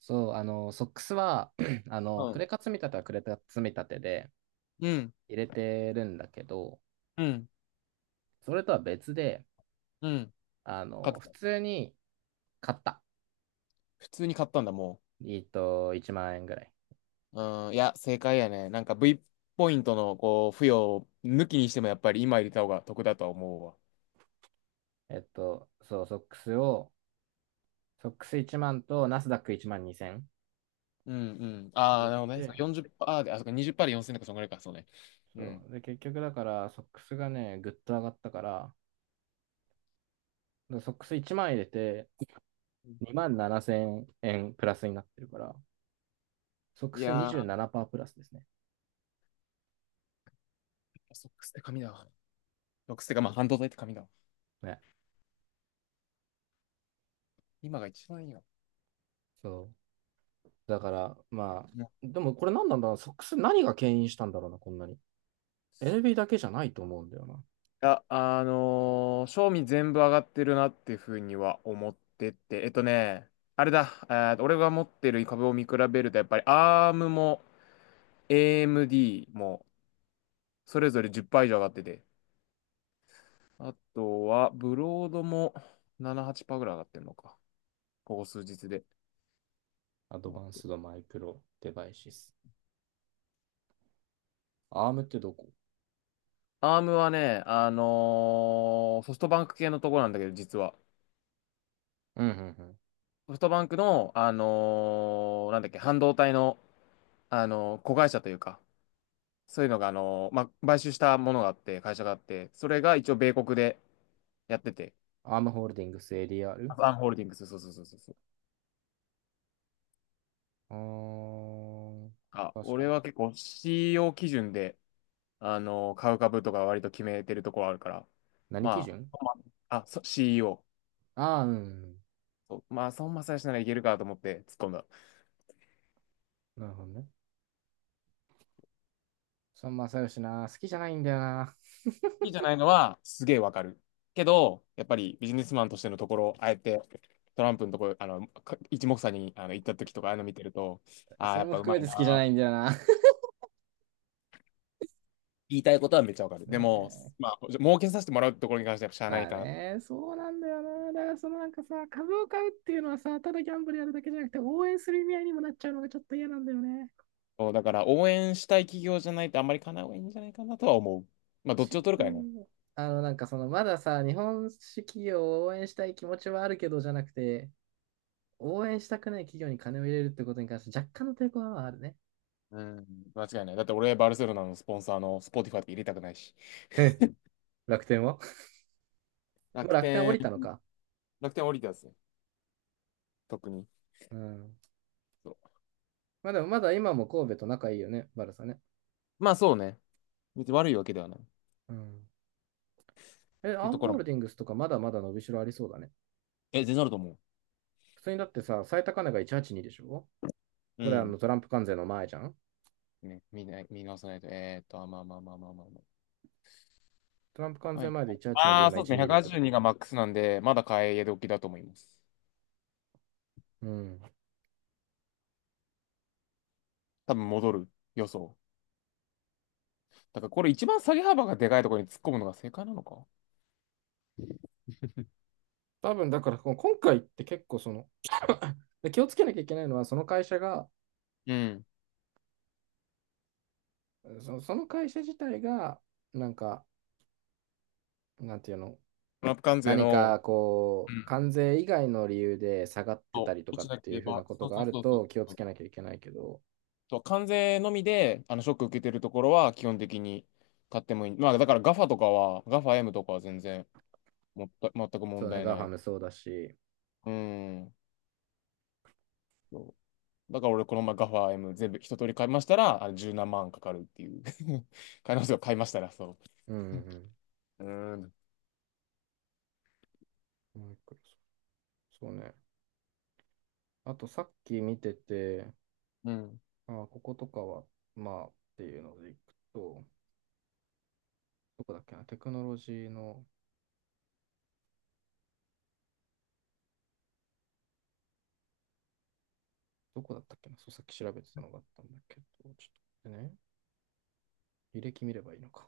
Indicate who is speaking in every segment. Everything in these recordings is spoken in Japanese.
Speaker 1: そう、ソックスは、
Speaker 2: は
Speaker 1: ク
Speaker 2: い。
Speaker 1: レカ積み立てはクレカ積み立てで
Speaker 2: うん。
Speaker 1: 入れてるんだけど、
Speaker 2: うん。
Speaker 1: それとは別で、
Speaker 2: うん。買っ
Speaker 1: 普
Speaker 2: た。
Speaker 1: 通に買った。
Speaker 2: 普通に買ったんだ、も
Speaker 1: 1万円ぐらい。
Speaker 2: う。うん。いや、正解やね。なんか V ポイントの、こう、付与を抜きにしても、やっぱり今入れた方が得だとは思うわ。
Speaker 1: そう、ソックスを、ソックス1万とナスダック1万2千
Speaker 2: うん、うん。
Speaker 1: 入
Speaker 2: ああ、
Speaker 1: れ
Speaker 2: な
Speaker 1: て
Speaker 2: るほどね。そう
Speaker 1: て、
Speaker 2: 40%で、あ、そっか、20%で4000とか、そんぐらいか、そうね。う
Speaker 1: そ
Speaker 2: ん。
Speaker 1: う。で、結局だから、ソックスがね、ぐっと上がったから、でソックス1万入れて、2万7千円プラスになってるから、ソック
Speaker 2: い
Speaker 1: ス
Speaker 2: やー、
Speaker 1: 27%プラスですね。
Speaker 2: ソックスって紙だわ。ソックスってか、まあ、半導体って紙だわ。
Speaker 1: ね。
Speaker 2: 今が一番いいよ。
Speaker 1: そう。だから、まあ、
Speaker 2: ん
Speaker 1: でもこれ何なんだろうな、ソックス何が牽引したんだろうな、こんなに。NB だけじゃないと思うんだよな。
Speaker 2: や、賞味全部上がってるなっていうふうには思ってて、あれだ、俺が持ってる株を見比べると、やっぱり ARM も AMD もそれぞれ10%以上上がってて、あとはブロードも7、8%ぐらい上がってるのか、ここ数日で。
Speaker 1: アド
Speaker 2: あ
Speaker 1: バン
Speaker 2: と
Speaker 1: スドマイクロデバイシス。アームってどこ。
Speaker 2: ARM はね、ソフトバンク系のところなんだけど、実は。
Speaker 1: うんうんうん。
Speaker 2: ソフトバンクの、なんだっけ、半導体の、子会社というか、そういうのが、まあ、買収したものがあって、会社があって、それが一応米国でやってて、
Speaker 1: アームホールディングス
Speaker 2: ア
Speaker 1: ADR？
Speaker 2: ファンホールディングス、そうそうそうそうそう。
Speaker 1: あー、
Speaker 2: あ、
Speaker 1: 確か
Speaker 2: 俺
Speaker 1: に。
Speaker 2: は結構 CEO 基準で、買う株とか割と決めてるところあるから、
Speaker 1: 何基
Speaker 2: ま
Speaker 1: 準。
Speaker 2: CEO。
Speaker 1: ああー、うんうん。
Speaker 2: そうまあ、孫正義ならいけるかと思って突っ込んだ。好
Speaker 1: なるほどね。孫正義な、好きじゃないんだよな。
Speaker 2: きじゃないのはすげえわかる。けど、やっぱりビジネスマンとしてのところ、あえてトランプのところ、一目散に行った時とか、ああいうの見てると、ああ、
Speaker 1: そ
Speaker 2: や
Speaker 1: れ
Speaker 2: っ
Speaker 1: も
Speaker 2: ぱう
Speaker 1: 含
Speaker 2: ま
Speaker 1: め
Speaker 2: い
Speaker 1: て好きじゃ
Speaker 2: な
Speaker 1: ない
Speaker 2: ー
Speaker 1: んだよな。
Speaker 2: 言いたいことはめっちゃわかる。
Speaker 1: ね。
Speaker 2: でも、
Speaker 1: え。
Speaker 2: まあ、儲けさせてもらうところに関してはやっぱしゃあな
Speaker 1: ま
Speaker 2: い
Speaker 1: あ
Speaker 2: かな。
Speaker 1: ね、そうなんだよな。だからなんかさ、株を買うっていうのはさ、ただギャンブルやるだけじゃなくて、応援する意味合いにもなっちゃうのがちょっと嫌なんだよね。
Speaker 2: そうだから応援したい企業じゃないとあんまり叶なうがいいんじゃないかなとは思う。まあ、どっ
Speaker 1: シ
Speaker 2: ち
Speaker 1: ン
Speaker 2: を取る
Speaker 1: プ
Speaker 2: か
Speaker 1: ル
Speaker 2: やね。
Speaker 1: に。なんかまださ、日本式企業を応援したい気持ちはあるけど、じゃなくて、応援したくない企業に金を入れるってことに関して若干の抵抗はあるね。
Speaker 2: うん、間違いない。だって俺、バルセロナのスポンサーのスポティファイって入れたくないし。
Speaker 1: え、楽天は、もう
Speaker 2: 楽
Speaker 1: 楽天降
Speaker 2: 天、
Speaker 1: りたのか。
Speaker 2: 楽天降りたやつね。特に。
Speaker 1: うん。
Speaker 2: そう
Speaker 1: まあでもまだ今も神戸と仲いいよね、バルサね。
Speaker 2: まあそうね。別に悪いわけではない。っ
Speaker 1: うん。え、
Speaker 2: て
Speaker 1: ア
Speaker 2: いう
Speaker 1: ン
Speaker 2: とこ
Speaker 1: ホ
Speaker 2: ろ
Speaker 1: ー
Speaker 2: も。
Speaker 1: ルディングスとかまだまだ伸びしろありそうだね。
Speaker 2: え、全然あると思う。
Speaker 1: 普通にだってさ、最高値が182でしょ。
Speaker 2: う
Speaker 1: これはあ
Speaker 2: ん。
Speaker 1: のトランプ関税の前じゃん。
Speaker 2: ね、見ない見直さないと。えーっと、あまあまあまあまあまあま
Speaker 1: トランプ関
Speaker 2: あ。は
Speaker 1: 税
Speaker 2: い。
Speaker 1: 前で182で
Speaker 2: ああ、
Speaker 1: 今
Speaker 2: そうですね。
Speaker 1: 126だか
Speaker 2: 182
Speaker 1: ら。
Speaker 2: がマックスなんで、まだ買え時だと思います。
Speaker 1: うん。
Speaker 2: 多分戻る予想。だからこれ一番下げ幅がでかいところに突っ込むのが正解なのか。
Speaker 1: 多分だから今回って結構で、気をつけなきゃいけないのはその会社が、
Speaker 2: うん。
Speaker 1: その会社自体が、なんか、なんていうの、
Speaker 2: トランプ関税
Speaker 1: 何
Speaker 2: の、
Speaker 1: か
Speaker 2: う
Speaker 1: こう、
Speaker 2: ん、
Speaker 1: 関税以外の理由で下がって
Speaker 2: そ
Speaker 1: た
Speaker 2: う
Speaker 1: りとか
Speaker 2: 落ち
Speaker 1: っ
Speaker 2: なけ
Speaker 1: てい
Speaker 2: れ
Speaker 1: うふう
Speaker 2: ば、
Speaker 1: なこと
Speaker 2: そう
Speaker 1: が
Speaker 2: そ
Speaker 1: あ
Speaker 2: う
Speaker 1: る
Speaker 2: そうそう
Speaker 1: と気を
Speaker 2: そ
Speaker 1: つ
Speaker 2: う。
Speaker 1: けなきゃいけないけど、
Speaker 2: そう関税のみで、ショック受けてるところは基本的に買ってもいい。まあ、だからガファとかは、ガファ m とかは全然もった、全く問
Speaker 1: そうね、
Speaker 2: 題
Speaker 1: ガ
Speaker 2: な
Speaker 1: ファ
Speaker 2: い。
Speaker 1: ムそうだし、
Speaker 2: うん。そうだから俺、この前ガファエ m 全部一通り買いましたら、あれ十何万かかるっていう。買いますよ、買いましたら、そ
Speaker 1: うんうん
Speaker 2: う。うん。
Speaker 1: うん。もう一個。そうね。あとさっき見てて、
Speaker 2: うん。
Speaker 1: あこことかは、まあっていうのでいくと、どこだっけな、テクノロジーの、どこだったっけな、そう、さっき調べてたのがあったんだけど、ちょっと待ってね、履歴見ればいいのか。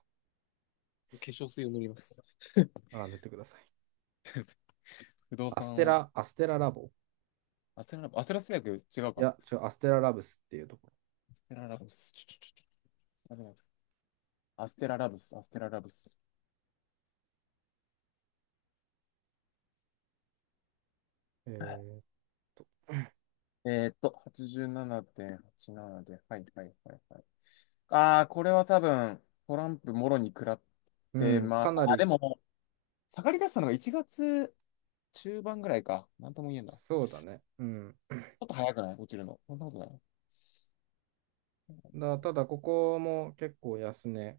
Speaker 2: 化粧水を塗ります。
Speaker 1: ああ、塗ってください。
Speaker 2: 不動
Speaker 1: アス
Speaker 2: 産
Speaker 1: テ
Speaker 2: を。
Speaker 1: ラ、アステララボ。
Speaker 2: アステララブス、アステラス薬違う
Speaker 1: い
Speaker 2: か。
Speaker 1: や、違う、アステララブスっていうとこ
Speaker 2: アステララブス、ちょちょちょちょ、アステララブス、アステララブス。
Speaker 1: ろ。えーっと、
Speaker 2: えーっと、87.87で、はいはいはいはい。ああ、これは多分、トランプもろに食らっ
Speaker 1: う
Speaker 2: て
Speaker 1: ん、
Speaker 2: ま
Speaker 1: かな
Speaker 2: あ、あ
Speaker 1: り、
Speaker 2: でも、下がり出したのが1月中盤ぐらいか。なんとも言えんだ。ち
Speaker 1: そうだね。うん。
Speaker 2: ょっと早くない落ちるの。そんなことない。
Speaker 1: ただ、ここも結構安値、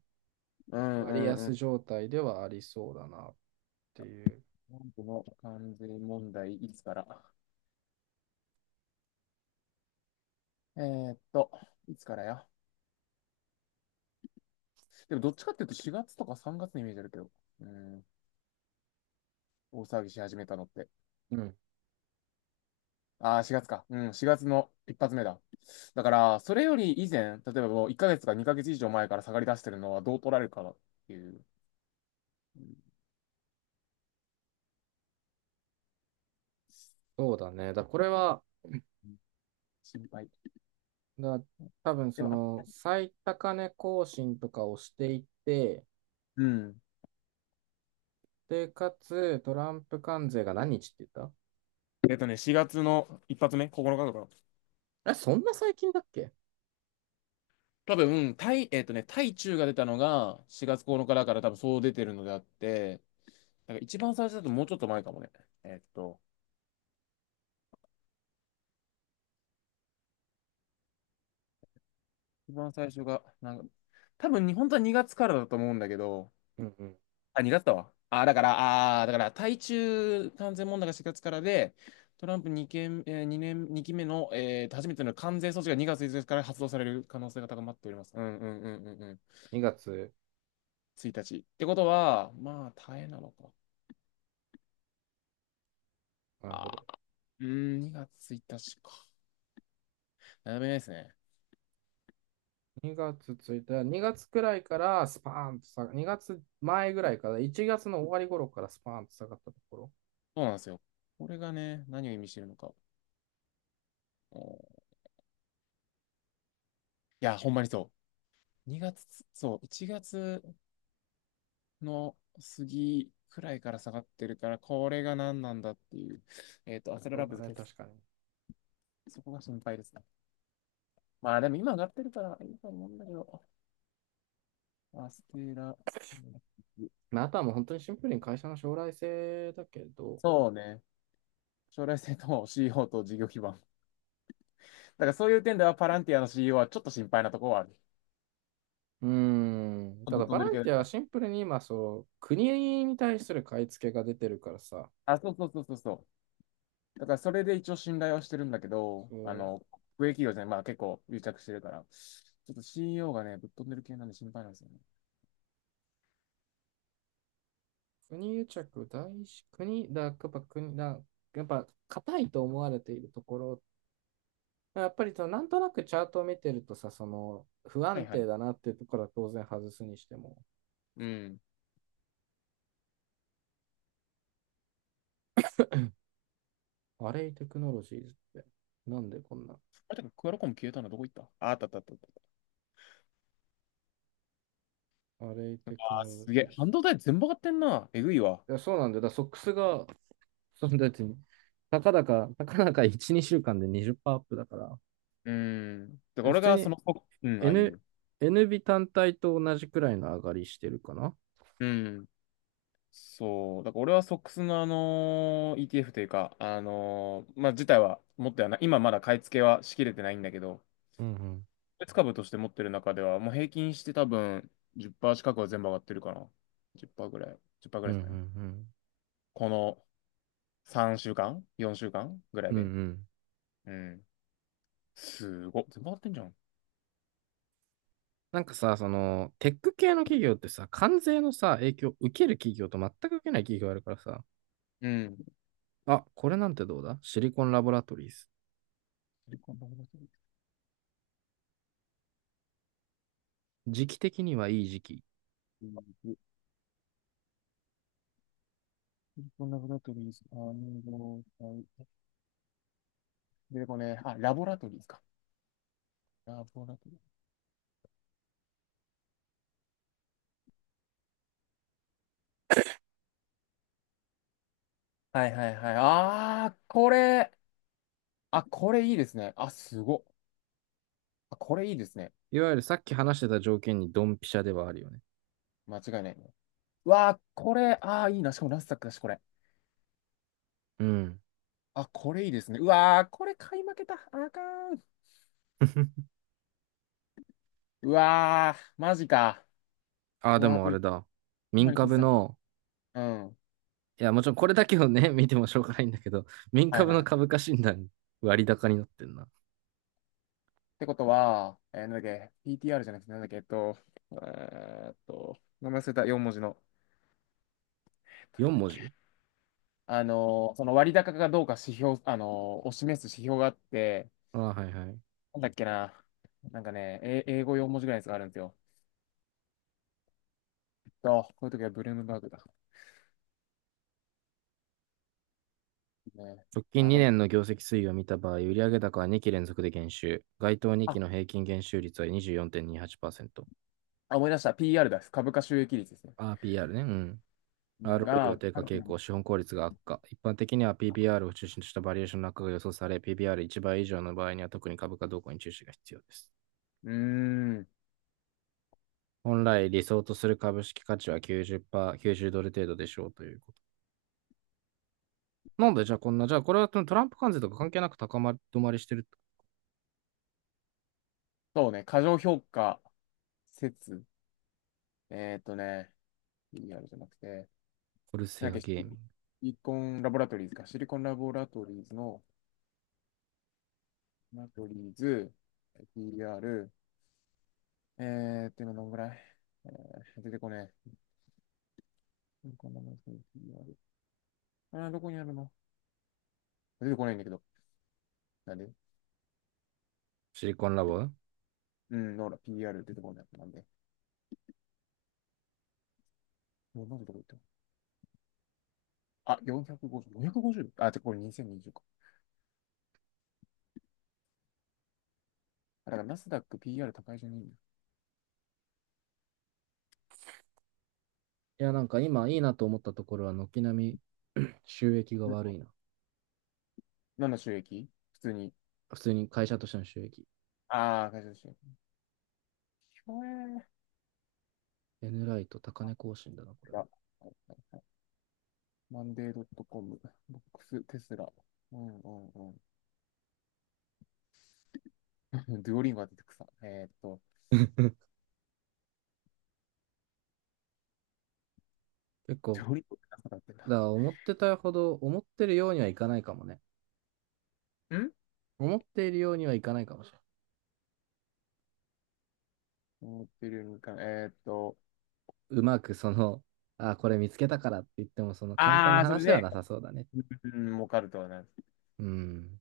Speaker 2: うんう
Speaker 1: 割
Speaker 2: んうん。
Speaker 1: 安
Speaker 2: ト
Speaker 1: 状態ではありそうだなっていう。
Speaker 2: ランプの関税問題、いつからえーっと、いつからや。でも、どっちかっていうと4月とか3月のイメージあるけど。うん、大騒ぎし始めたのって。
Speaker 1: うん、
Speaker 2: ああ、4月か。うん、4月の一発目だ。だから、それより以前、例えばもう1ヶ月か2ヶ月以上前から下がり出してるのはどう取られるかなっていう、うん、
Speaker 1: そうだね。これは、
Speaker 2: 心配。
Speaker 1: だ、多分
Speaker 2: で
Speaker 1: そ
Speaker 2: も、あ、
Speaker 1: の最高値更新とかをしていって、
Speaker 2: うん。
Speaker 1: で、かつ、トランプ関税が何日って言っ
Speaker 2: えっとね、4月の一発目、9日とかな。
Speaker 1: た。あ、そんな最近だっけ。
Speaker 2: 多分、対、えっとね、対中が出たのが4月9日だから多分そう出てるのであって、だから一番最初だともうちょっと前かもね。えっと、一番最初が、なんか、多分に本当は2月からだと思うんだけど、
Speaker 1: うんうん。
Speaker 2: あ、2月だわ。あ、だから、あー、だから、対中関税問題が4月からで、トランプ2件、年、二期目の、初めての関税措置が2月1日かから発動される可能性が高まっております。うんうんうんうんうん。
Speaker 1: 2月、
Speaker 2: 1日。ってことは、まあ、大変なのか。
Speaker 1: なるほ
Speaker 2: あー、
Speaker 1: ど。
Speaker 2: うーん、2月1日か。悩めないですね。
Speaker 1: 2月いた2月くらいからスパーンと下が、2月前ぐらいから、1月の終わり頃からスパーンと下がったところ。
Speaker 2: そうなんですよ。これがね、何を意味してるのか。おー、いや、ほんまにそう。2月、そう、1月、の杉くらいから下がってるから、これが何なんだっていう。えっと、アセラ
Speaker 1: そう
Speaker 2: ラブ
Speaker 1: だ
Speaker 2: ズ
Speaker 1: ね、
Speaker 2: 決す、
Speaker 1: 確かに。
Speaker 2: そこが心配ですね。まあでも今上がってるからいいと思うんだけど、アステラ、
Speaker 1: まあ、あとはもう本当にシンプルに会社の将来性だけど、
Speaker 2: そうね。将来性と CEO と事業基盤。だからそういう点ではパランティアの CEO はちょっと心配なところはある。
Speaker 1: うーん、た
Speaker 2: ぶっ
Speaker 1: だ
Speaker 2: 飛
Speaker 1: ボ
Speaker 2: んで
Speaker 1: ラ
Speaker 2: るけ
Speaker 1: ン
Speaker 2: ど。
Speaker 1: ティアはシンプルに今、そう、国に対する買い付けが出てるからさ、
Speaker 2: あ、そうそうそうそうそう。だからそれで一応信頼はしてるんだけど、
Speaker 1: そう
Speaker 2: 国営企業じゃない、まあ結構癒着してるから、ちょっと CEO がね、ぶっ飛んでる系なんで心配なんですよね。
Speaker 1: 国癒着、大師、国、やっぱ国、やっぱ硬いと思われているところ、やっぱりそのなんとなくチャートを見てるとさ、その不
Speaker 2: は
Speaker 1: 安
Speaker 2: いは
Speaker 1: 定
Speaker 2: い。
Speaker 1: だなっていうところは当然外すにしても、
Speaker 2: うん。
Speaker 1: アレイテクノロジーズって、なんでこんな、
Speaker 2: あれ、てかクアラコム消えたのどこ行った。あ、あったあったあったあった。
Speaker 1: アレイ
Speaker 2: あー、
Speaker 1: テクノロ
Speaker 2: す
Speaker 1: ジ
Speaker 2: げ
Speaker 1: ー
Speaker 2: え。
Speaker 1: ズ。
Speaker 2: 半導体全部上がってんな。えぐいわ。
Speaker 1: いや、そうなんだよ。ソックスが、そんだって、たかだか1、2週間で20%アップだから、
Speaker 2: うーん。だから
Speaker 1: 普
Speaker 2: 俺
Speaker 1: 通
Speaker 2: がそ
Speaker 1: に
Speaker 2: の、うん、ああい
Speaker 1: N、
Speaker 2: う。
Speaker 1: NB 単体と同じくらいの上がりしてるかな。
Speaker 2: うん。そう。だから俺はソックスのETF というか、まあ、自体は持ってはない。今まだ買い付けはしきれてないんだけど、
Speaker 1: うんうん。
Speaker 2: 別株として持ってる中では、もう平均して多分10%近くは全部上がってるかな。10%ぐらい。10%ぐ
Speaker 1: う
Speaker 2: ら
Speaker 1: んう
Speaker 2: い
Speaker 1: ん
Speaker 2: です
Speaker 1: う
Speaker 2: かね。
Speaker 1: ん。
Speaker 2: この3週間 ?4 週間ぐら
Speaker 1: う
Speaker 2: い
Speaker 1: んう
Speaker 2: で。
Speaker 1: ん、
Speaker 2: うん。すごっ。全部上がってんじゃん。
Speaker 1: なんかさ、その、テック系の企業ってさ、関税のさ、影響を受ける企業と全く受けない企業があるからさ、
Speaker 2: うん。
Speaker 1: あ、これなんてどう、だシリコンラボラトリーズ。
Speaker 2: シリコンダブラトリーズ。
Speaker 1: 時期的にはいい時期。
Speaker 2: シリコンダブラトリーズ。すか体。出てこねえ。あ、ラボラトリーズか。ラボラトリーズ。はいはいはい。あー、これ。あ、これいいですね。あ、すごっ。あ、これいいですね。
Speaker 1: いわゆるさっき話してた条件にドンピシャではあるよね。
Speaker 2: 間違いないね。うわー、これ。あー、いいな。しかもラスタックだし、これ。
Speaker 1: うん。
Speaker 2: あ、これいいですね。うわー、これ買い負けた。あかん。うわー、マジか。
Speaker 1: あ、
Speaker 2: う
Speaker 1: で
Speaker 2: わー、
Speaker 1: も
Speaker 2: こ
Speaker 1: あ
Speaker 2: れ、
Speaker 1: れだ。
Speaker 2: ほんま
Speaker 1: 民
Speaker 2: に気づいて
Speaker 1: 株
Speaker 2: た。
Speaker 1: の、
Speaker 2: うん。
Speaker 1: いや、もちろんこれだけをね、見てもしょうがないんだけど、民
Speaker 2: はい
Speaker 1: 株
Speaker 2: はい
Speaker 1: の
Speaker 2: はい。
Speaker 1: 株価診断、割高になってんな。
Speaker 2: ってことは、えーなんだっけ、PTR じゃなくて、なんだっけ、えっと、えーっと、名前忘れた、4文字の。えっとなん
Speaker 1: 4
Speaker 2: だっ
Speaker 1: 文
Speaker 2: け、
Speaker 1: 字。
Speaker 2: その割高かどうか指標、を示す指標があって、
Speaker 1: あ、はいはい。
Speaker 2: なんだっけな、なんかね、え英語4文字ぐらいのやつがあるんですよ。と、こういう時はブルームバーグだ。ね、
Speaker 1: 直近
Speaker 2: あ、これ、
Speaker 1: 2年の業績推移を見た場合、売上高は2期連続で減収。該当2
Speaker 2: あ、
Speaker 1: 期の平均減収率は24.28%。
Speaker 2: あ思い出した。PR です。株価収益率ですね。
Speaker 1: RPR ね。うん。
Speaker 2: うん、
Speaker 1: ROE
Speaker 2: が、
Speaker 1: は
Speaker 2: う
Speaker 1: 低下傾向、資本効率が悪化。一般的には PBR を中心としたバリエーションの悪化が予想され、PBR1 倍以上の場合には特に株価動向に注視が必要です。
Speaker 2: ーん、
Speaker 1: 本来理想とする株式価値は90%、90ドル程度でしょうということ。なんでじゃあこんな、じゃあこれはトランプ関税とか関係なく高まり止まりしてる。
Speaker 2: そうね、過剰評価説。ね、PR じゃなくて、
Speaker 1: コル
Speaker 2: な
Speaker 1: セ
Speaker 2: ん
Speaker 1: ア
Speaker 2: だっけ、シ
Speaker 1: ゲーミング。
Speaker 2: リコンラボラトリーズか、シリコンラボラトリーズの、ラボラトリーズ、PR、えーっと、今どんぐらい、えー出てこねえ。シリコンラボラトリーズ PR あー、どこにあるの。出てこないんだけど。なんで、
Speaker 1: シリコンラボ。
Speaker 2: うん、ほら、PR 出てこない。なんでもうなんでどこ行ったの。あ、450、450? あ、てかこれ2020か。あだから、ナスダック PR 高いじゃねえんだよ。
Speaker 1: いや、なんか今いいなと思ったところは、軒並み収益が
Speaker 2: うん、
Speaker 1: 悪いな。
Speaker 2: 何の収益。普通に。
Speaker 1: 普通に会社としての収益。
Speaker 2: ああ、会社収益。ひょえー。
Speaker 1: N ライト高値更新だな、これ
Speaker 2: あ、
Speaker 1: も。
Speaker 2: はい、マンデー .com、ボックス、テスラ。うんうんうん。デュオリンゴが出てくさ。えーっと、
Speaker 1: 結
Speaker 2: デ
Speaker 1: 構、
Speaker 2: ュオリンゴって何だってん
Speaker 1: だか
Speaker 2: だ。
Speaker 1: ら思ってたほど、思ってるようにはいかないかもね。
Speaker 2: ん、
Speaker 1: 思っているようにはいかないかもしれない。
Speaker 2: 思ってるよりもいかない。えーっと、
Speaker 1: うまくあ、これ見つけたからって言っても、その簡単な
Speaker 2: あー、それ
Speaker 1: 話では
Speaker 2: で、
Speaker 1: なさそうだね。
Speaker 2: うん、儲かるとはな。
Speaker 1: うん。